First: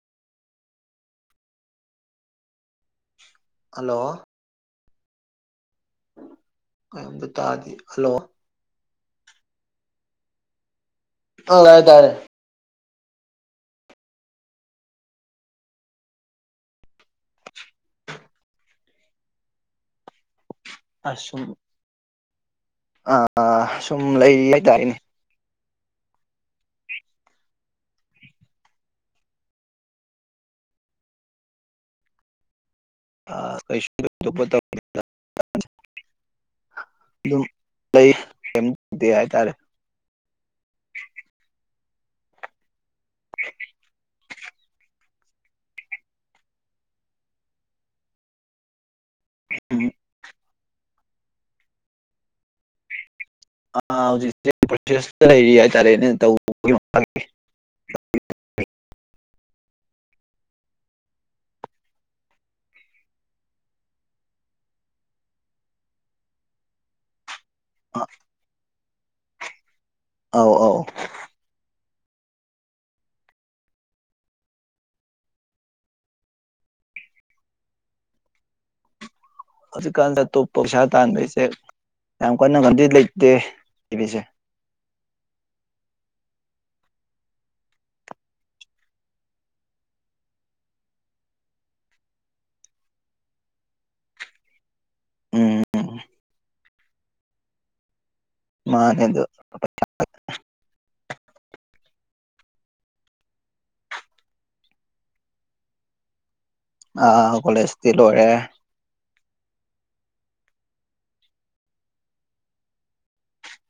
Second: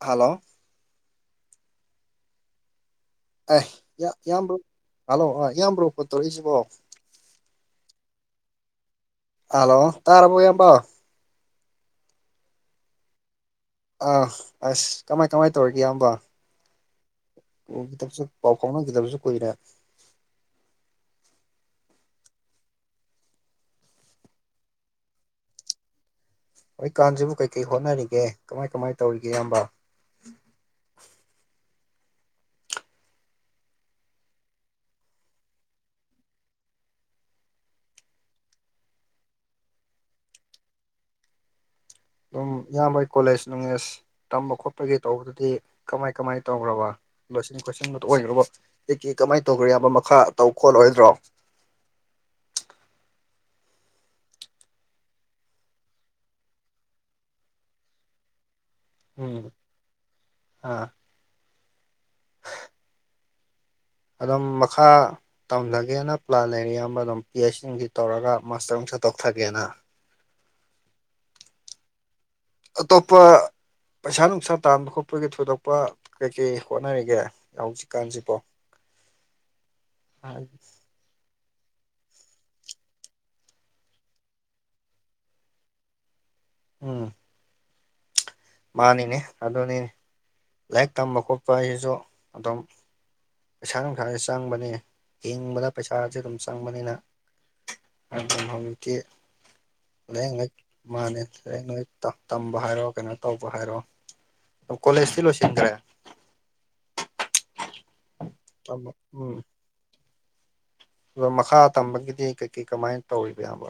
hello ꯑꯦ hello ꯏ ꯏꯕ꯭ꯔꯣ ꯍꯜꯂꯣ ꯑ ꯏꯌꯥꯝꯕ꯭ꯔꯣ ꯐꯣꯠ ꯇꯧꯔꯛꯏꯁꯤꯕꯣ ꯀꯣꯝꯗ ꯇꯥꯗꯤ ꯍꯜꯂꯣ ꯍꯂꯣ ꯇꯥꯔꯥꯕ ꯌꯥꯝꯝꯕꯣ ꯑ ꯍꯥꯏꯥꯏ ꯇꯥꯏꯔꯦ ꯑꯥ ꯑꯁ ꯀꯃꯥꯏ ꯀꯃꯥꯏ ꯇꯧꯔꯤꯒꯦ ꯏꯌꯥꯝꯕ ꯎꯗꯕꯁꯨ ꯄꯥꯎ ꯐꯥꯎꯅꯈꯤꯗꯕꯁꯨ ꯀꯨꯏꯅ ꯑꯁꯣ ꯑ ꯁꯨꯝ ꯂꯩ ꯍꯥꯏꯇꯥꯔꯦꯅꯦ ꯍꯣꯏ ꯀꯥꯟꯁꯤꯕꯨ ꯀꯩ ꯀꯩ ꯍꯣꯠꯅꯔꯤꯒꯦ ꯀꯃꯥꯏ ꯀꯃꯥꯏꯅ ꯇꯧꯔꯤꯒꯦ ꯏꯌꯥꯝꯕ ꯑ ꯀꯩꯁꯨ ꯑꯗꯨꯝ ꯂꯩ ꯀꯩꯗꯦ ꯍꯥꯏꯇꯥꯔꯦ ꯑꯗꯨꯝ ꯏꯌꯥꯝꯕꯩ ꯀꯣꯂꯦꯖ ꯣꯅꯦꯖ ꯇꯝꯕ ꯈꯣꯠꯄꯒꯤ ꯇꯧꯕꯗꯨꯗꯤ ꯀꯃꯥꯏ ꯀꯃꯥꯏꯅ ꯇꯧꯈ꯭ꯔꯕ ꯂꯣꯏꯁꯤꯟ ꯈꯣꯠꯁꯤꯟꯕꯗꯨꯣ ꯑꯣꯏꯈ꯭ꯔꯕ ꯀ ꯀꯦ ꯀꯃꯥꯏꯅ ꯇꯧꯈ꯭ꯔꯦ ꯌꯥꯕ ꯃꯈꯥ ꯇꯧ ꯈꯣꯠꯂꯣꯏꯗ꯭ꯔꯣ ꯑ ꯍꯧꯖꯤꯛ ꯄ꯭ꯔꯣꯁꯦꯁꯇ ꯂꯩꯔꯤ ꯍꯥꯏꯇꯥꯔꯦꯅꯦ ꯇꯧꯕꯒꯤ ꯎꯝ ꯑꯥ ꯍ ꯑꯗꯨꯝ ꯃꯈꯥ ꯇꯝꯖꯒꯦꯅ ꯄ꯭ꯂꯥꯟ ꯂꯩꯔꯤ ꯑꯌꯥꯝꯕ ꯑꯗꯨꯝ ꯄꯤ ꯑꯩꯆ ꯁꯤꯡꯁꯤ ꯇꯧꯔꯒ ꯃꯥꯁꯇꯔ ꯑꯃꯨꯛꯁ ꯇꯧꯊꯒꯦꯅ ꯑꯧ ꯑꯧ ꯑꯇꯣꯞꯄ ꯄꯩꯁꯥ ꯅꯨꯡꯁꯥ ꯇꯥꯟꯕ ꯈꯣꯠꯄꯒꯤ ꯊꯣꯏꯗꯣꯛꯄ ꯀꯩ ꯀꯩ ꯍꯣꯠꯅꯔꯤꯒꯦ ꯍꯧꯖꯤꯛꯀꯥꯟꯁꯤꯕꯣ [inaudible] ꯍꯧꯖꯤꯛꯀꯥꯟꯗ ꯑꯇꯣꯞꯄ ꯄꯩꯁꯥ ꯇꯥꯟꯕꯩꯁꯦ ꯌꯥꯝ ꯀꯟꯅ ꯀꯟꯗꯤ ꯂꯩꯇꯦ ꯂꯩꯔꯤꯁꯦ ꯎꯝ ꯃꯥꯅꯤꯅꯦ ꯑꯗꯨꯅꯤ ꯂꯥꯏꯔꯤꯛ ꯇꯝꯕ ꯈꯣꯠꯄ ꯍꯥꯏꯁꯤꯁꯨ ꯑꯗꯨꯝ ꯄꯩꯁꯥ ꯅꯨꯡꯁꯥꯥꯁꯦ ꯆꯪꯕꯅꯤ ꯎꯝ ꯍꯤꯡꯕꯗ ꯄꯩꯁꯥꯁꯦ ꯑꯗꯨꯝ ꯆꯪꯕꯅꯤꯅ ꯑꯗꯨ ꯍꯧꯗꯤ ꯃꯥꯅꯦ ꯑꯗꯣ ꯂꯥꯏꯌꯦꯡ ꯂꯛ ꯃꯥꯅꯦ ꯂꯥꯏꯌꯦꯡ ꯂ ꯇꯝꯕ ꯍꯥꯏꯔꯣ ꯀꯩꯅꯣ ꯇꯧꯕ ꯍꯥꯏꯔꯣꯑꯣ ꯑ ꯀꯣꯂꯦꯖꯇꯤ ꯂꯣꯏꯁꯤꯟꯈ꯭ꯔꯦ ꯑ ꯀꯣꯂꯦꯁ ꯑꯃ ꯎꯝ ꯑꯗꯣ ꯃꯈꯥ ꯇꯝꯕꯒꯤꯗꯤ ꯀꯩꯀꯩ ꯀꯃꯥꯏꯅ ꯇꯧꯔꯤꯕ ꯌꯥꯕꯣ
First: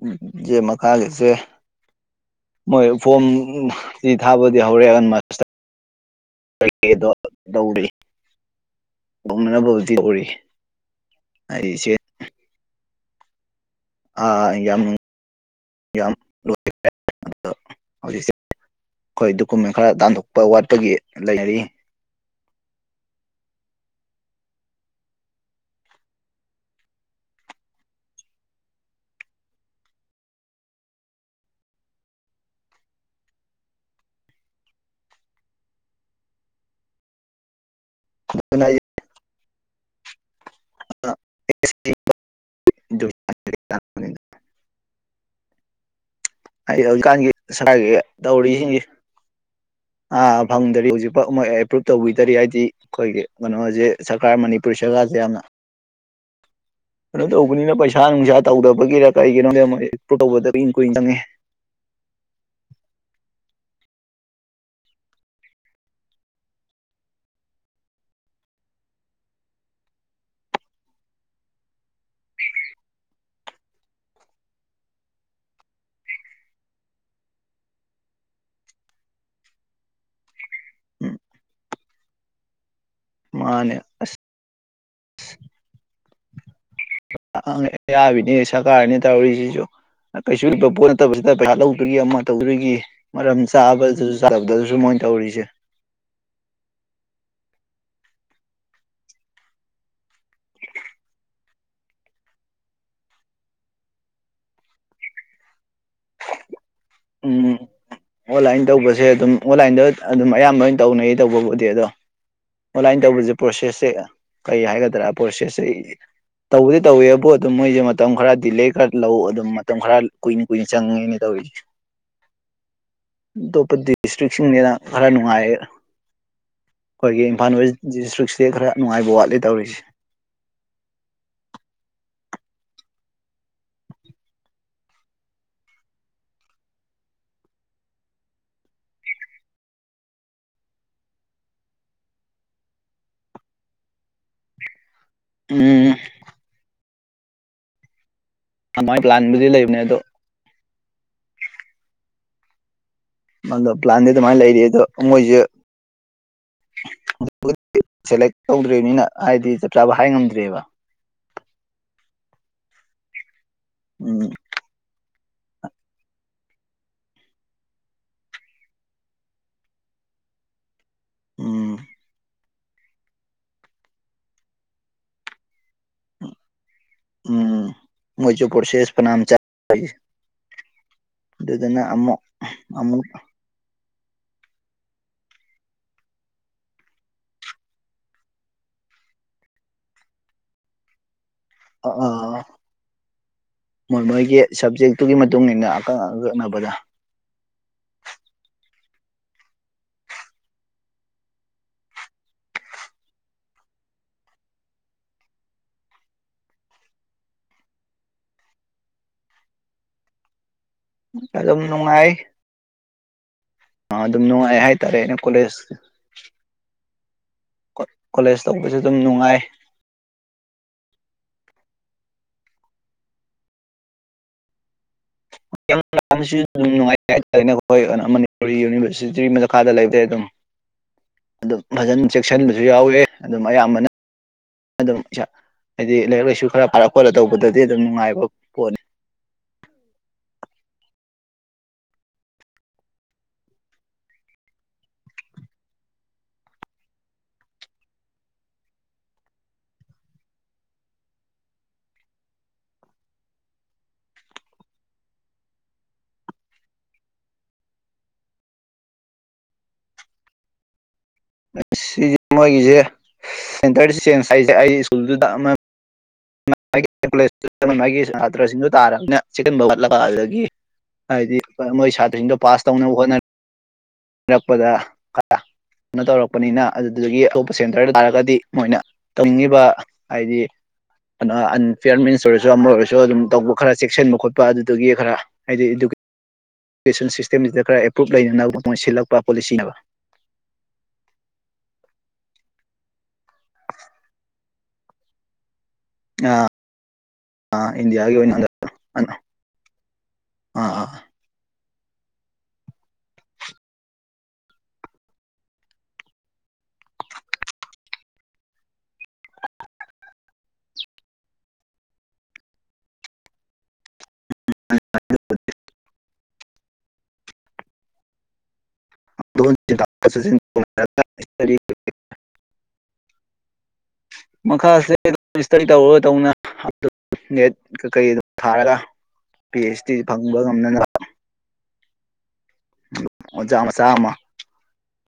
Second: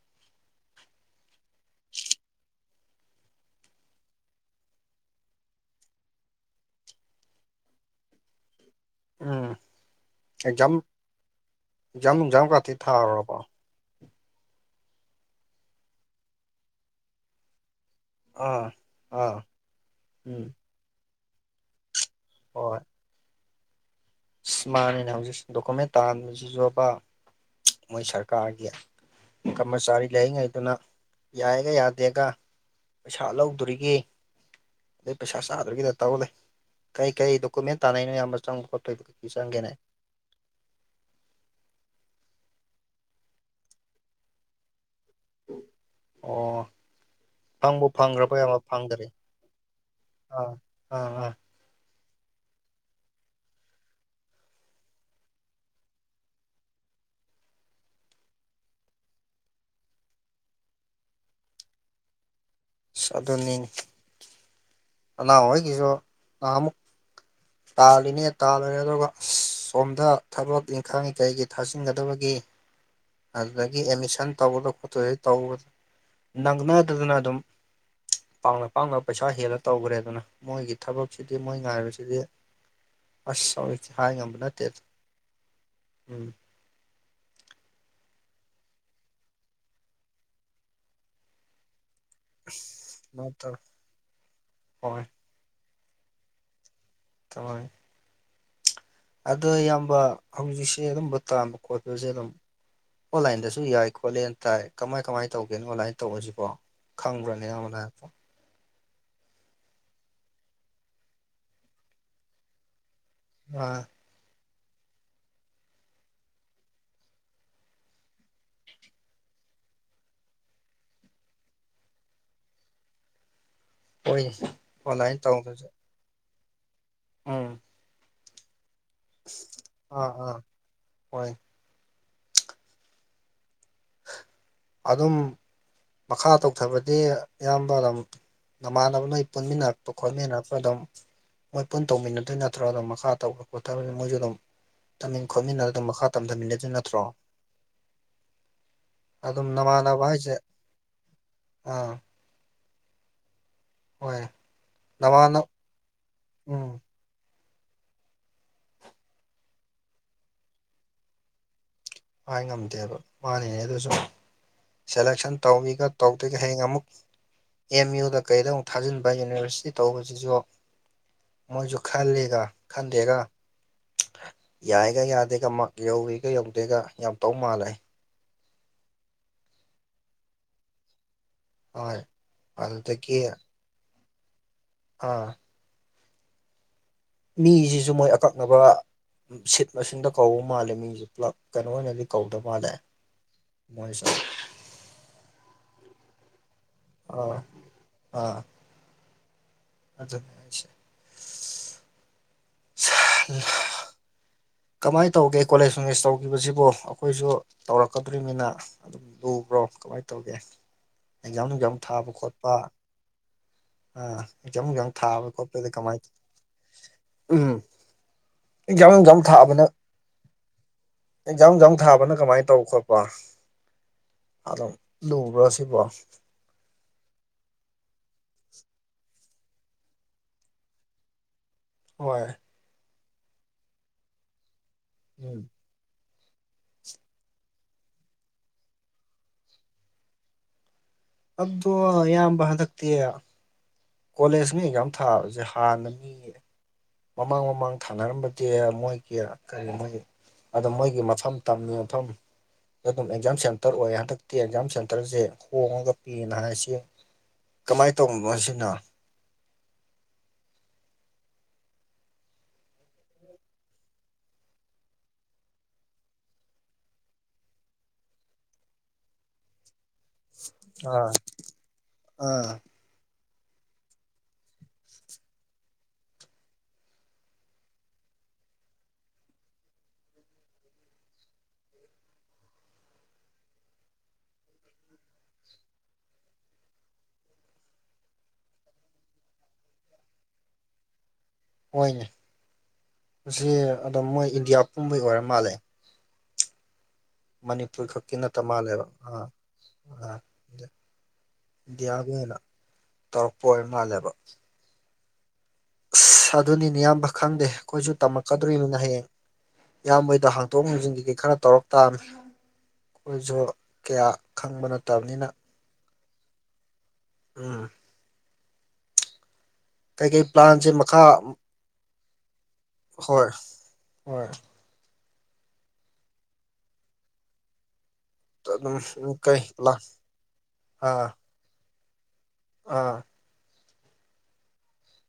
ꯎꯝ ꯃꯀꯥꯟꯒꯤꯁꯦ [inaudible] ꯃꯣꯏ ꯐꯣꯝ ꯁꯤ ꯊꯥꯕꯗꯤ ꯍꯧꯔꯛꯑꯒꯅ ꯃꯥ ꯗꯧꯦ ꯎꯝ ꯑꯣꯅ ꯕꯨꯗꯤ ꯑꯣꯏ ꯑꯩꯦ ꯍꯛꯖꯥꯡ ꯅꯨꯡꯖꯥ ꯀꯥꯇꯤ ꯊꯥꯔꯕꯣ ꯑ ꯌꯥꯝ ꯌꯥꯝ ꯂ ꯑꯗꯣ ꯍꯧꯖꯤꯛꯁꯦ ꯑꯥ ꯑꯩꯈꯣꯏ ꯑꯥ ꯗꯣꯀꯨꯃꯦꯟ ꯈꯔ ꯇꯥꯟꯊꯣꯛꯄ ꯎꯝ ꯋꯥꯠꯄꯒꯤ ꯂꯩꯅꯔꯤ ꯍꯣꯏ ꯑ ꯃꯥꯅꯦꯅꯦ ꯍꯧꯖꯤꯛ ꯗꯣꯀꯨꯃꯦꯟ ꯇꯥꯕꯁꯤꯁꯨ ꯑꯕ ꯃꯣꯏ ꯁꯔꯀꯥꯔꯒꯤ ꯀꯔꯃꯆꯥꯔꯤ ꯂꯥꯏꯔꯤꯡꯉꯩꯗꯨꯅ ꯌꯥꯏꯑꯒ ꯌꯥꯗꯦꯒ ꯄꯩꯁꯥ ꯂꯧꯗꯣꯔꯤꯒꯦ ꯑꯗꯩ ꯄꯩꯁꯥ ꯆꯥꯗꯔꯤꯒꯤꯗ ꯇꯧꯂꯦ ꯀꯩ ꯀꯩ ꯗꯣꯀꯨꯃꯦꯟ ꯇꯥꯟꯅꯣ ꯑꯕ ꯑꯗꯨꯅ ꯆꯪꯕ ꯈꯣꯠꯇꯣꯏꯕ ꯀꯩ ꯆꯪꯒꯦꯅꯦ [inaudible] ꯎꯝ ꯑꯩ ꯍꯧꯖꯤꯛꯀꯥꯟꯒꯤ ꯐꯪꯈ꯭ꯔꯕ ꯌꯥꯝꯕ ꯇꯧꯔꯤꯁꯤꯡꯁꯤ ꯐꯪꯗꯔꯤ ꯑꯥ ꯐꯪꯗ꯭ꯔꯤ ꯑꯥ ꯑꯥ ꯍꯧꯖꯤꯛꯐꯥꯎ ꯑꯦꯄ꯭ꯔꯚ ꯇꯧꯕꯤꯗꯔꯤ ꯍꯥꯏꯗꯤ ꯑꯩꯈꯣꯏꯒꯤ ꯀꯩꯅꯣꯁꯦ ꯁꯔꯀꯥꯔ ꯃꯅꯤꯄꯨꯔ ꯁꯔꯀꯥꯔꯁꯦ ꯌꯥꯝꯅ [inaudible] ꯀꯩꯅꯣ ꯇꯧꯕꯅꯤꯅ ꯄꯩꯁꯥ ꯅꯨꯡꯁꯥ ꯇꯧꯗꯕꯒꯤꯔ ꯀꯔꯤꯒꯤꯅꯣ ꯇꯧꯕ ꯀꯨꯏ ꯆꯪꯉꯦ ꯁꯥ ꯑꯗꯨꯅꯤꯅꯤ ꯂ ꯍ ꯀꯁꯨ ꯑ ꯑꯃꯨꯛ ꯇꯥꯜꯂꯤꯅꯦ ꯇꯥꯜꯂꯨꯔꯦ ꯑꯗꯨꯒ ꯁꯣꯝꯗ ꯊꯕꯛ ꯏꯪꯈꯥꯡꯒꯤ ꯀꯩꯒꯤ ꯊꯥꯖꯤꯟꯒꯗꯕꯒꯦ ꯑꯗꯨꯗꯒꯤ ꯑꯦꯠꯃꯤꯁꯟ ꯇꯧꯕꯗ ꯈꯣꯠꯇꯣ ꯇꯧꯕꯗ ꯅꯪꯅꯗꯗꯅ ꯑꯗꯨꯝ ꯄꯥꯡꯅ ꯄꯥꯛꯅ ꯄꯩꯁꯥ ꯍꯦꯜꯂ ꯇꯧꯈ꯭ꯔꯦ ꯑꯗꯨꯅ ꯃꯣꯏꯒꯤ ꯎꯝ ꯊꯕꯛꯁꯤꯗꯤ ꯃꯣꯏ ꯉꯥꯏꯔꯤꯁꯤꯗꯤ ꯑꯁ ꯃꯥꯅꯦ ꯁꯖꯤ ꯍꯥꯏ ꯉꯝꯕ ꯅꯠꯇꯦꯗ ꯎꯝ ꯅꯤ ꯑꯦꯁꯥ ꯀꯅꯤ ꯇꯧꯔꯤꯁꯤꯁꯨ ꯀꯩꯔꯤꯣꯦ ꯁꯤ ꯍꯥ ꯂꯧ ꯎꯔꯤ ꯑꯃꯅ ꯇꯧꯗꯣꯏꯒꯤ ꯃꯔꯝ ꯍꯣꯏ ꯆꯥꯕꯗꯁꯨ ꯆꯥꯗꯕꯗꯁꯨ ꯃꯣꯏꯅ ꯍꯣꯏ ꯇꯧꯔꯤꯁꯦ ꯇꯃꯣꯏ ꯑꯗꯣ ꯏꯌꯥꯝꯕ ꯍꯧꯖꯤꯛꯁꯦ ꯑꯗꯨꯝꯕ ꯇꯥꯟꯕ ꯈꯣꯠꯄꯁꯦ ꯑꯗꯨꯝ ꯑꯣꯟꯂꯥꯏꯟꯗꯁꯨ ꯌꯥꯏ ꯈꯣꯠꯂꯦꯅ ꯇꯥꯏ ꯀꯃꯥꯏ ꯀꯃꯥꯏꯅ ꯇꯧꯒꯦꯅ ꯑꯣꯟꯂꯥꯏꯟꯗ ꯇꯧꯕꯔꯁꯤꯕꯣ ꯈꯪꯕ꯭ꯔꯥꯅꯤ ꯎꯝ ꯑꯃꯅ ꯍꯥꯏꯀꯣ ꯑꯣꯟꯂꯥꯏꯟ ꯇꯧꯕꯁꯦ ꯑꯗꯨꯝ ꯑꯣꯟꯂꯥꯏꯟꯗ ꯑꯗꯨꯝ ꯑꯌꯥꯝꯕ ꯑꯣꯏꯅ ꯇꯧꯅꯩ ꯇꯧꯕꯕꯨꯗꯤ ꯑꯗꯣ ꯑꯣꯟꯂꯥꯏꯟ ꯇꯧꯕꯁꯦ ꯑꯥ ꯄ꯭ꯔꯣꯁꯦꯁꯁꯦ ꯀꯩ ꯍꯥꯏꯒꯗ꯭ꯔꯥ ꯄ꯭ꯔꯣꯁꯦꯁꯁꯦ ꯇꯧꯕꯗꯤ ꯇꯧꯋꯦꯕꯨ ꯑꯗꯨꯝ ꯃꯣꯏꯁꯦ ꯃꯇꯝ ꯈꯔ ꯗꯤꯂꯦ ꯈꯔ ꯂꯧ ꯑꯗꯨꯝ ꯃꯇꯝ ꯈꯔ ꯀꯨꯏꯅ ꯀꯨꯏꯅ ꯆꯪꯉꯦꯅꯦ ꯇꯧꯔꯤꯗꯤ ꯑꯇꯣꯞꯄ ꯍꯣꯏꯅꯦ ꯗꯤꯁꯇ꯭ꯔꯤꯛꯁꯤꯡꯁꯤꯅ ꯈꯔ ꯑꯣꯟꯂꯥꯏꯟ ꯅꯨꯡꯉꯥꯏ ꯇꯧꯕꯁꯦ ꯑꯩꯈꯣꯏꯒꯤ ꯎꯝ ꯏꯝꯐꯥꯜ ꯋꯦꯁ ꯁꯇ꯭ꯔꯤꯛꯁꯤꯗ ꯈꯔ ꯅꯨꯡꯉꯥꯏꯕ ꯋꯥꯠꯂꯤ ꯇꯧꯔꯤꯁꯦ ꯑꯥ ꯑꯥ ꯍꯣꯏ ꯑꯗꯨꯝ ꯃꯈꯥ ꯇꯧꯊꯕꯗꯤ ꯑꯌꯥꯝꯕ ꯑꯗꯨ ꯅꯃꯥꯟꯅꯕ ꯅꯣꯏ ꯄꯨꯟꯃꯤꯟꯅꯔꯛꯄ ꯈꯣꯠꯃꯤꯟꯅꯔꯛꯄ ꯑꯗꯨꯝ ꯃꯣꯏ ꯄꯨꯟ ꯇꯧꯃꯤꯟꯅꯗꯣꯏ ꯅꯠꯇ꯭ꯔꯣ ꯑꯗꯨꯝ ꯃꯈꯥ ꯇꯧꯕ ꯈꯣꯠꯇꯕꯗꯤ ꯃꯣꯏꯁꯨ ꯑꯗꯨꯝ ꯇꯝꯃꯤꯟ ꯈꯣꯠꯃꯤꯟꯅꯔ ꯑꯗꯨꯝ ꯎꯝ ꯃꯈꯥ ꯇꯝꯊꯃꯤꯟꯅꯗꯨ ꯅꯠꯇ꯭ꯔꯣ ꯑꯗꯨꯃꯥꯏꯅ ꯑꯗꯨꯝ ꯄ꯭ꯂꯥꯟꯕꯨꯗꯤ ꯂꯩꯕꯅꯦ ꯑꯗꯣ ꯅꯃꯥꯟꯅꯕ ꯍꯥꯏꯁꯦ ꯑꯥ ꯃꯗ ꯄ꯭ꯂꯥꯟꯗꯤ ꯍꯣꯏ ꯑꯗꯨꯃꯥꯏꯅ ꯂꯩꯔꯤ ꯑꯗꯣ ꯃꯣꯏꯁꯨꯦ ꯅꯃꯥꯟꯅ ꯎꯝ ꯁꯦꯂꯦꯛ ꯇꯧꯗ꯭ꯔꯔꯤꯕꯅꯤꯅ ꯍꯥꯏꯗꯤ ꯆꯞ ꯆꯥꯕ ꯍꯥꯏ ꯉꯝꯗ꯭ꯔꯦꯕ ꯍꯥꯏ ꯉꯝꯗꯦꯕ ꯋꯔꯤꯉꯩꯗꯨꯗꯁꯨ ꯎꯝ ꯁꯦꯂꯦꯛꯁꯟ ꯇꯧꯋꯒ ꯇꯧꯗꯣꯏꯒ ꯍꯌꯦꯡ ꯑꯃꯨꯛ ꯑꯦꯝ ꯌꯨꯗ ꯀꯩꯗ ꯑꯃꯨꯛ ꯊꯥꯖꯤꯟꯕ ꯌꯨꯅꯤꯚꯔꯁꯤꯇꯤ ꯇꯧꯕꯁꯤꯁꯨ ꯎꯝ ꯃꯣꯏꯖꯨ ꯈꯜꯂꯤꯗ ꯈꯟꯗꯦꯒ ꯌꯥꯏꯒ ꯌꯥꯗꯦꯒ ꯃꯥꯛ ꯌꯧꯏꯒ ꯌꯧꯗꯦꯒ ꯌꯥꯝ ꯇꯧ ꯎꯝ ꯃꯥꯜꯂꯦ ꯃꫭꯏꯖꯨ ꯄꫭꯔꯁꯤꯁ ꯐꯅꯥꯝ ꯆ [unintelligible] ꯑꯗꯨꯗꯨꯅ ꯍꯣꯏ ꯑꯃꯨꯛ ꯑꯃꯨꯛ ꯑꯗꯨꯗꯒꯤ ꯑꯥ ꯃꯤꯁꯤꯁꯨ ꯃꯣꯏ ꯑꯀꯛꯅꯕ ꯁꯤꯠ ꯃꯁꯤꯡꯗ ꯀꯧꯕ ꯃꯥꯜꯂꯦ ꯃꯤꯁꯤ ꯄꯨꯂꯞ ꯀꯩꯅꯣ ꯑꯣꯏꯅꯗꯤ ꯀꯧꯗ ꯃꯥꯜꯂꯦ ꯃꯣꯏꯁꯨ ꯁꯞꯖꯦꯛꯇꯨꯒꯤ ꯃꯇꯨꯡ ꯏꯟꯅ ꯑꯀꯛ ꯑꯀꯛꯅꯕꯗ ꯑ ꯑꯥ ꯑꯖ ꯁꯤ [unintelligible] ꯁ ꯅ [unintelligible] ꯀꯃꯥꯏ ꯇꯧꯒꯦ ꯀꯣꯂꯦꯖ ꯅꯨꯡꯂꯦꯖ ꯇꯧꯈꯤꯕꯁꯤꯕꯨ ꯑꯩꯈꯣꯏꯁꯨ ꯇꯧꯔꯛꯀꯗꯣꯔꯤꯃꯤꯅꯤ ꯗꯨꯝ ꯂꯨꯕ꯭ꯔꯣ ꯀꯃꯥꯏ ꯇꯧꯒꯦ ꯑꯦꯛꯖꯥꯝ ꯑꯗꯨꯝ ꯅꯨꯡꯖꯥꯝ ꯊꯥꯕ ꯅꯨꯡꯉꯥꯏ ꯈꯣꯠꯄ ꯍꯥ ꯑꯗꯨꯝ ꯅꯨꯡꯉꯥꯏ ꯑꯦꯛꯖꯥꯝ ꯅꯨꯡꯖꯥꯝ ꯍꯥꯏꯇꯥꯔꯦ ꯑꯩꯅ ꯊꯥꯕ ꯀꯣꯂꯦꯖ ꯈꯣꯠꯄꯗ ꯀꯃꯥꯏ ꯀꯣ ꯀꯣꯂꯦꯖ ꯇꯧꯕꯖꯨ ꯑꯗꯨꯝ ꯅꯨꯡꯉꯥꯏ ꯗ ꯑꯦꯛꯖꯥꯝ ꯅꯨꯡꯝ ꯊꯥꯕꯅ ꯀꯃꯥꯏ ꯇꯧ ꯈꯣꯠꯄ ꯑꯗꯨꯝ ꯂꯨꯕ꯭ꯔꯣ ꯑꯦꯛꯖꯥꯝ ꯁꯤꯕꯣ ꯅꯨꯡꯖꯥꯝꯁꯤ ꯅꯨꯡꯉꯥꯏ ꯍꯥꯏꯇꯥꯔꯦꯅꯦ ꯑꯩꯈꯣꯏ ꯃꯅꯤꯄꯨꯔꯤ ꯌꯨꯅꯤꯚꯔꯁꯤꯇꯤ ꯃꯈꯥꯗ ꯂꯩꯕꯗꯤ ꯑꯗꯨꯝ ꯑꯗꯨꯝ ꯐꯖꯅ ꯍꯣꯏ ꯆꯦꯛꯁꯤꯟꯕꯁꯨ ꯌꯥꯎꯋꯦ ꯑꯗꯨꯝ ꯑꯌꯥꯝꯕꯅ ꯑꯗꯨꯝ ꯏꯁꯥ ꯎꯝ ꯍꯥꯏꯗꯤ ꯂꯥꯏꯔꯤꯛ ꯂꯥꯏꯁꯨ ꯈꯔ ꯄꯥꯔ ꯈꯣꯠꯂ ꯇꯧꯕꯗꯗꯤ ꯑꯗꯨꯝ ꯅꯨꯡꯉꯥꯏꯕ ꯄꯣꯠꯅꯤ ꯑꯗꯣ ꯏꯌꯥꯝꯕ ꯍꯟꯗꯛꯇꯤ ꯀꯣꯂꯦꯖ ꯃꯤ ꯑꯦꯛꯖꯥꯝ ꯊꯥꯕꯁꯦ ꯍꯥꯟꯅ ꯃꯤ [unintelligible] ꯃꯃꯥꯡ ꯃꯃꯥꯡ ꯊꯥꯅꯔꯝꯕꯗꯤ ꯃꯣꯏꯒꯤ ꯀꯔꯤ ꯃꯣꯏꯒꯤ ꯑꯗꯣ ꯃꯣꯏꯒꯤ ꯃꯐꯝ ꯇꯝꯃꯤ ꯃꯐꯝ ꯑꯗꯨꯝ ꯑꯦꯛꯖꯥꯝ ꯁꯦꯟꯇꯔ ꯑꯣꯏ ꯍꯟꯗꯛꯇꯤ ꯑꯦꯛꯖꯥꯝ ꯁꯦꯟꯇꯔꯖꯦ ꯍꯣꯡꯉꯒ ꯄꯤꯅ ꯍꯥꯏꯁꯤ ꯀꯃꯥꯏ ꯇꯧꯕꯅ‌ꫭ ꯑꯁꯤꯅ ꯁꯤ ꯃꯣꯏꯒꯤꯖꯦ ꯁꯦꯟꯇꯔ ꯆꯦꯟꯖ ꯍꯥꯏꯁꯦ ꯑꯩ ꯁ꯭ꯀꯨꯜꯗꯨꯗ ꯑꯃ ꯃꯥꯏ ꯃꯥꯏ ꯀꯣꯂꯦꯖ [unintelligible] ꯃꯥꯏ ꯃꯥꯏꯒꯤ ꯁꯥꯇ꯭ꯔꯁꯤꯡꯗꯨ ꯇꯥꯔꯕꯅꯤꯅ ꯆꯦꯛꯁꯟꯕ ꯋꯥꯠꯂꯒ ꯑꯗꯒꯤ ꯑꯥ ꯍꯥꯏꯗꯤ ꯃꯣꯏ ꯁꯥꯇ꯭ꯔꯁꯤꯡꯗꯣ ꯑꯥ ꯄꯥꯁ ꯇꯧꯅꯕ ꯍꯣꯠꯅ ꯔꯛꯄꯗ ꯀ [unintelligible] ꯀꯩꯅꫭ ꯇꯧꯔꯛꯄꯅꯤꯅ ꯑꯗꯨꯗꯨꯒꯤ ꯑꯇꯣꯞꯄ ꯁꯦꯟꯇꯔ ꯇꯥꯔꯒꯗꯤ ꯃꯣꯏꯅ ꯇꯝꯉꯤꯕ ꯍꯥꯏꯗꯤ ꯀꯩꯅꯣ ꯑꯟꯐꯤꯌꯥꯔ ꯃꯤꯟꯁ ꯑꯣꯏꯔꯁꯨ ꯑꯃ ꯑꯣꯏꯔꯁꯨ ꯑꯗꯨꯝ ꯇꯧꯕ ꯈꯔ ꯆꯦꯛꯁꯤꯟꯕ ꯈꯣꯠꯄ ꯑꯗꯨꯗꯨꯒꯤ ꯈꯔ ꯍꯥꯏꯗꯤ ꯑꯗꯨꯒꯤ ꯏꯖꯨꯀꯦꯁꯟ ꯁꯤꯁꯇꯦꯝꯁꯤꯗ ꯈꯔ ꯑꯦꯄ꯭ꯔꯨꯞ ꯂꯩꯅꯅꯕ ꯃꯣꯏ ꯁꯤꯜꯂꯛꯄ ꯄꯣꯂꯤꯁꯤꯅꯦꯕ ꯍꯣꯏꯅꯦ ꯃꯁꯤ ꯑꯗꯨꯝ ꯃꯣꯏ ꯏꯟꯗꯤꯌꯥ ꯄꯨꯝꯕꯩ ꯑꯣꯏꯔ ꯃꯥꯜꯂꯦ ꯑꯥ ꯃꯅꯤꯄꯨꯔ ꯈꯛꯀꯤ ꯅꯠꯇ ꯃꯥꯜꯂꯦꯕ ꯑꯥ ꯑꯥ ꯑꯥ ꯏꯟꯗꯤꯌꯥꯒꯤ ꯑꯣꯏꯅ ꯇꯧꯔꯛꯄ ꯑꯣꯏꯔ ꯃꯥꯜꯂꯦꯕ ꯑꯁ ꯑꯗꯨꯅꯤꯅꯦ ꯏꯌꯥꯝꯕ ꯈꯪꯗꯦ ꯑꯩꯈꯣꯏꯁꯨ ꯇꯝꯃꯛꯀꯗꯣꯔꯤꯕꯅꯤꯅ ꯍꯌꯦꯡ ꯏꯌꯥꯝꯕꯍꯣꯏꯗ ꯍꯥꯡꯇꯣꯛ ꯍꯥꯡꯖꯤꯟꯒꯤꯗꯤ ꯈꯔ ꯇꯧꯔꯛ ꯇꯥꯕꯅꯤ ꯑꯩꯈꯣꯏꯁꯨ ꯀꯌꯥ ꯈꯪꯕ ꯅꯠꯇꯝꯅꯤꯅ ꯎꯝ ꯗꯣꯏ [unintelligible] ꯀꯩꯀꯩ ꯄ꯭ꯂꯥꯟꯁꯦ ꯃꯈꯥ ꯍꯣꯏ ꯍꯣꯏ ꯃꯈꯥꯥꯁꯦ [unintelligible] ꯁ꯭ꯇꯗꯤ ꯇꯧꯔꯔꯣꯏꯗꯧꯅ [unintelligible] ꯑꯗꯨꯝ ꯅꯦꯠ ꯀꯀꯩ ꯑꯗꯨꯝ ꯊꯥꯔꯒ ꯀꯩ ꯄꯤ ꯄ꯭ꯂꯥꯟ ꯑꯩꯆ ꯗꯤ ꯐꯪꯕ ꯉꯝꯅꯅꯕ ꯑꯥ ꯑꯥ ꯑꯣꯖꯥ ꯃꯆꯥꯝꯃ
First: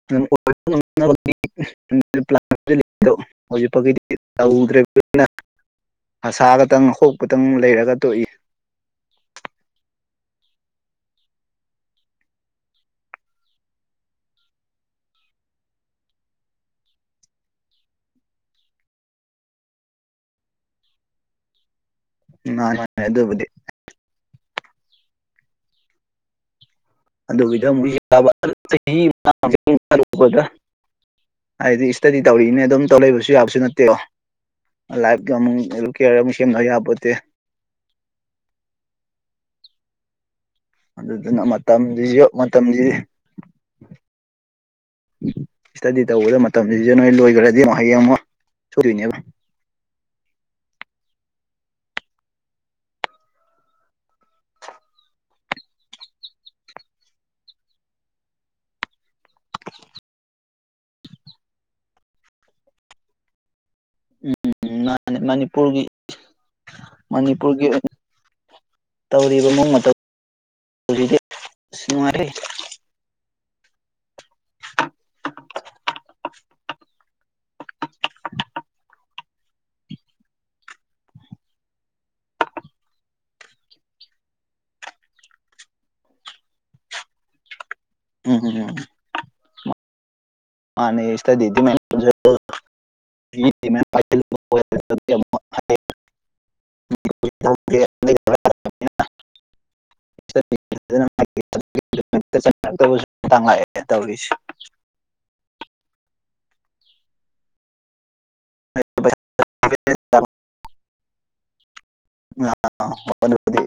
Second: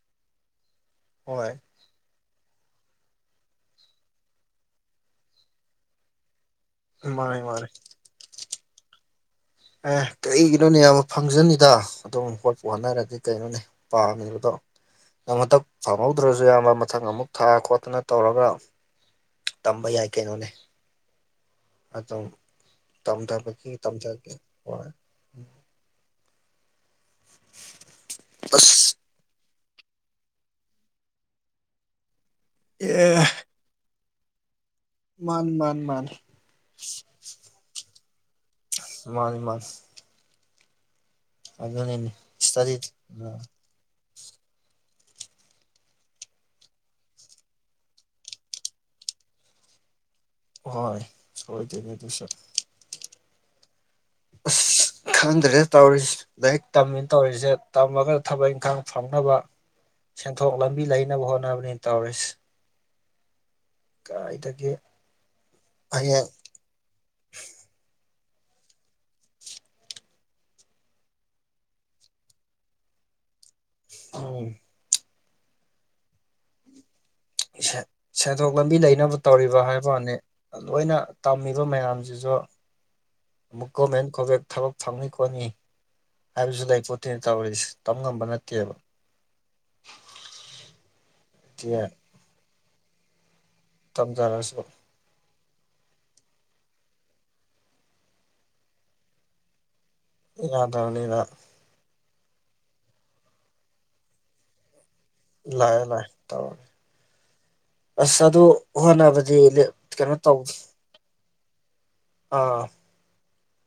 ꯑꯗꯨꯝ ꯑꯣꯏꯕ ꯉꯝꯅꯕ ꯍꯣꯏ [unintelligible] ꯄ꯭ꯂꯥꯟ [unintelligible] ꯍꯧꯖꯤꯛꯐꯧꯒꯤꯗꯤ ꯇꯧꯗ꯭ꯔꯤꯝꯅꯤꯅ ꯑꯁꯥ ꯒꯇꯪ ꯃꯥꯅꯦ ꯍꯣꯞꯒꯇꯪ ꯃꯥꯅꯦ ꯂꯩꯔꯒ ꯇꯣꯛꯏ ꯑꯦ ꯀꯩꯒꯤꯅꯣꯅꯦ ꯐꯪꯖꯅꯤꯗ ꯑꯗꯨꯝ ꯍꯣꯠꯄ ꯍꯣꯠꯅꯔꯗꯤ ꯀꯩꯅꯣꯅꯦ ꯄꯥꯝꯃꯤꯕꯗꯣ ꯅꯪ ꯍꯟꯇꯛ ꯐꯪꯍꯧꯗ꯭ꯔꯖꯨꯌꯥꯝꯕ ꯃꯊꯪ ꯑꯃꯨꯛ ꯊꯥ ꯈꯣꯠꯗꯅ ꯇꯧꯔꯒ ꯇꯝꯕ ꯌꯥꯏ ꯀꯩꯅꯣꯅꯦ ꯑꯗꯨꯝ ꯃꯥꯅꯤ ꯃꯥꯅꯤ ꯑꯗꯨꯕꯨꯗꯤ ꯇꯝꯊꯕꯒꯤ ꯇꯝꯊꯒꯦ ꯍꯣꯏ [unintelligible] ꯑꯁ ꯍꯥꯏꯗꯤ ꯏꯁꯇꯗꯤ ꯇꯧꯔꯤꯅ ꯑꯗꯨꯝ ꯑꯦ ꯇꯧꯂꯩꯕꯁꯨ ꯌꯥꯕꯁꯨ ꯅꯠꯇꯦꯗꯣ ꯂꯥꯏꯞꯀꯤ ꯃꯥꯅꯤ ꯑꯃꯨꯛ ꯃꯥꯅꯤ ꯂꯨ ꯃꯥꯅꯤ ꯀꯤꯌꯔ ꯑꯃꯨꯛ ꯁꯦꯝꯂꯩ ꯌꯥꯄꯣꯠꯇꯦ ꯃꯥꯅꯤ ꯃꯥꯅꯤ ꯑꯗꯨꯗꯨꯅ ꯃꯇꯝꯖꯤꯖꯨ ꯃꯇꯝꯖꯤ ꯑꯣ ꯏꯁꯇꯗꯤ ꯇꯧꯕꯗ ꯃꯇꯝꯖꯤꯖꯨ ꯅꯣꯏ ꯂꯣꯏꯒ꯭ꯔꯗꯤ ꯑꯃꯨꯛ ꯍꯌꯦꯡ ꯑꯃꯨꯛ ꯁꯣꯏꯗꯣꯏꯅꯦꯕ ꯍꯣꯏ ꯁꯣꯏꯗꯣꯏꯅꯦ ꯑꯗꯨꯁꯨ ꯑꯁ ꯈꯟꯗ꯭ꯔꯦ ꯇꯧꯔꯤꯁꯦ ꯂꯥꯏꯔꯤꯛ ꯇꯝꯃꯟ ꯇꯧꯔꯤꯖꯦ ꯇꯝꯃꯒ ꯊꯕꯛ ꯏꯪꯈꯥꯡ ꯐꯪꯅꯕ ꯁꯦꯟꯊꯣꯛ ꯂꯝꯕꯤ ꯂꯩꯅꯕ ꯍꯣꯠꯅꯕꯅꯤ ꯇꯧꯔꯤꯁꯤ ꯎꯝ ꯃꯥꯅꯤ ꯃꯅꯤꯄꯨꯔꯒꯤ ꯍꯌꯦꯡ ꯃꯅꯤꯄꯨꯔꯒꯤ ꯇꯧꯔꯤꯕ ꯃꯑꯣꯡ ꯃꯇꯧ ꯖꯤꯗꯤ ꯅꯨꯡꯉꯥꯏꯍꯦ ꯎꯝ ꯁꯦꯟ ꯁꯦꯟꯊꯣꯛ ꯂꯝꯕꯤ ꯂꯩꯅꯕ ꯇꯧꯔꯤꯕ ꯍꯥꯏꯕꯩ ꯋꯥꯅꯦ ꯂꯣꯏꯅ ꯇꯝꯃꯤꯕ ꯃꯌꯥꯝꯖꯤꯖꯨ ꯑꯃꯨꯛ ꯒꯣꯔꯃꯦꯟ ꯀꯣꯕꯦꯛ ꯊꯕꯛ ꯐꯪꯅꯤ ꯈꯣꯠꯅꯤ ꯍꯥꯏꯕꯖꯨ ꯂꯩꯄꯣꯠꯇꯦ ꯇꯧꯔꯤꯁꯦ ꯇꯝ ꯉꯝꯕ ꯎꯝ ꯎꯝ ꯅꯠꯇꯦꯕ ꯎꯝ ꯃꯥꯅꯦ ꯁꯇꯗꯤ ꯃꯌꯥꯝ ꯇꯝꯖꯜꯂꯨ ꯇꯝꯖꯥꯔꯁꯨ ꯌꯥꯗꯝꯅꯤꯗ ꯆꯪꯉꯛꯇꯧꯕꯁꯨ ꯇꯥꯡ ꯂꯛꯑꯦ ꯇꯧꯔꯤꯁꯦ ꯂꯥꯛꯑꯦ ꯂꯥꯛꯑꯦ ꯇꯧꯋꯦ ꯑꯁ ꯑꯗꯨ ꯍꯣꯠꯅꯕꯗꯤ ꯂꯦꯞꯀꯅꯣ ꯇꯧ ꯑꯥ [unintelligible]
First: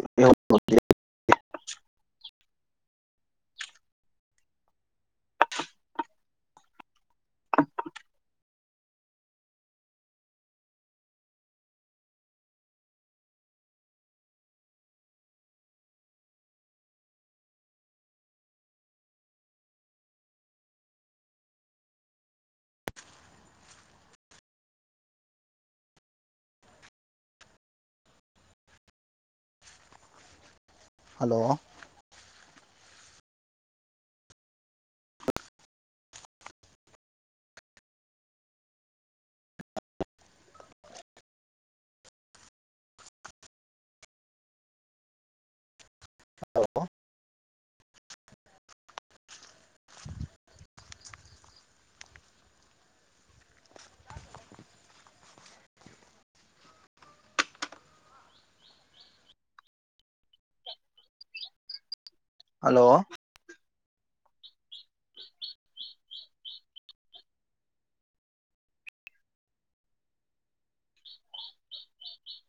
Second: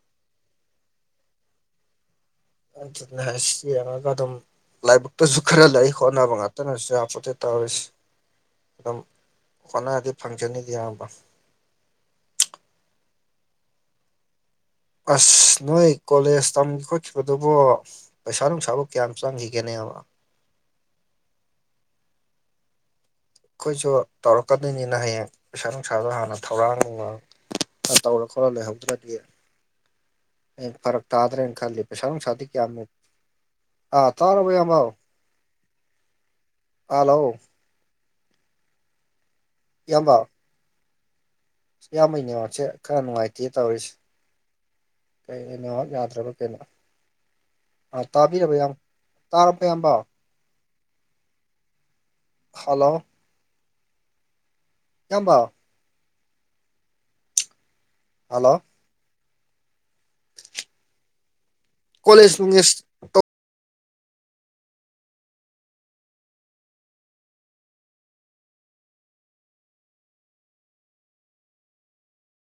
ꯍ ꯆꯨꯝꯅ ꯍꯥꯏꯁꯤ ꯌꯦꯡꯉꯒ ꯑꯗꯨꯝ ꯂꯥꯏꯕꯛꯇꯖꯨ ꯈꯔ ꯂꯩ ꯍꯣꯠꯅꯕ ꯉꯥꯛꯇꯅꯁꯨ ꯌꯥꯝꯄꯣꯠꯇꯦ ꯇꯧꯔꯤꯁꯤ ꯑꯗꯨꯝ ꯍꯣꯠꯅꯔꯗꯤ ꯐꯪꯖꯅꯤꯗ ꯑꯤꯌꯥꯝꯕ ꯑꯁ ꯅꯣꯏ ꯀꯣꯂꯦꯖ ꯇꯝꯈꯤ ꯈꯣꯠꯈꯤꯕꯗꯨꯕꯣ ꯄꯩꯁꯥ ꯅꯨꯡꯁꯥꯕꯨ ꯀꯌꯥꯝ ꯆꯪꯒꯤꯒꯦꯅꯦꯕ ꯑꯈꯣꯏꯁꯨ ꯇꯧꯔꯛꯀꯗꯣꯏꯅꯤꯅ ꯍꯌꯦꯡ ꯄꯩꯁꯥ ꯅꯨꯡꯁꯥꯗꯣ ꯍꯥꯟꯅ ꯊꯧꯔꯥꯡ ꯅꯨꯡꯔꯥꯡ ꯇꯧꯔ ꯈꯣꯠꯂ ꯂꯩꯍꯧꯗ꯭ꯔꯗꯤ ꯍꯌꯦꯡ ꯐꯔꯛ ꯍꯜꯂꯣ ꯇꯥꯗ꯭ꯔꯅ ꯈꯜꯂꯤ ꯄꯩꯁꯥ ꯅꯨꯡꯁꯥꯗꯤ ꯀꯌꯥꯝꯃꯦ ꯑ ꯇꯥꯔꯕꯣ ꯏꯌꯥꯝꯕ ꯑꯂꯣ ꯏꯌꯥꯝꯕ ꯏꯌꯥꯝꯕꯩ ꯅꯦꯠꯋꯥꯛꯆꯦ ꯈꯔ ꯅꯨꯡꯉꯥꯏꯇꯦ ꯇꯧꯔꯤꯁ ꯀꯩ ꯅꯦꯠꯋꯥꯛ ꯌꯥ ꯗꯔꯥꯕ ꯀꯩꯅꯣ ꯑꯥ ꯇꯥꯕꯤꯔꯕꯣ ꯏꯌꯥꯝ ꯇꯥꯔꯕꯣ ꯏꯌꯥꯝꯕ ꯍꯜꯂꯣ ꯏꯌꯥꯝꯕ ꯍꯜꯂꯣ ꯀꯣꯂꯦꯁ ꯅꯨꯡꯂꯦꯁ ꯍꯜꯂꯣ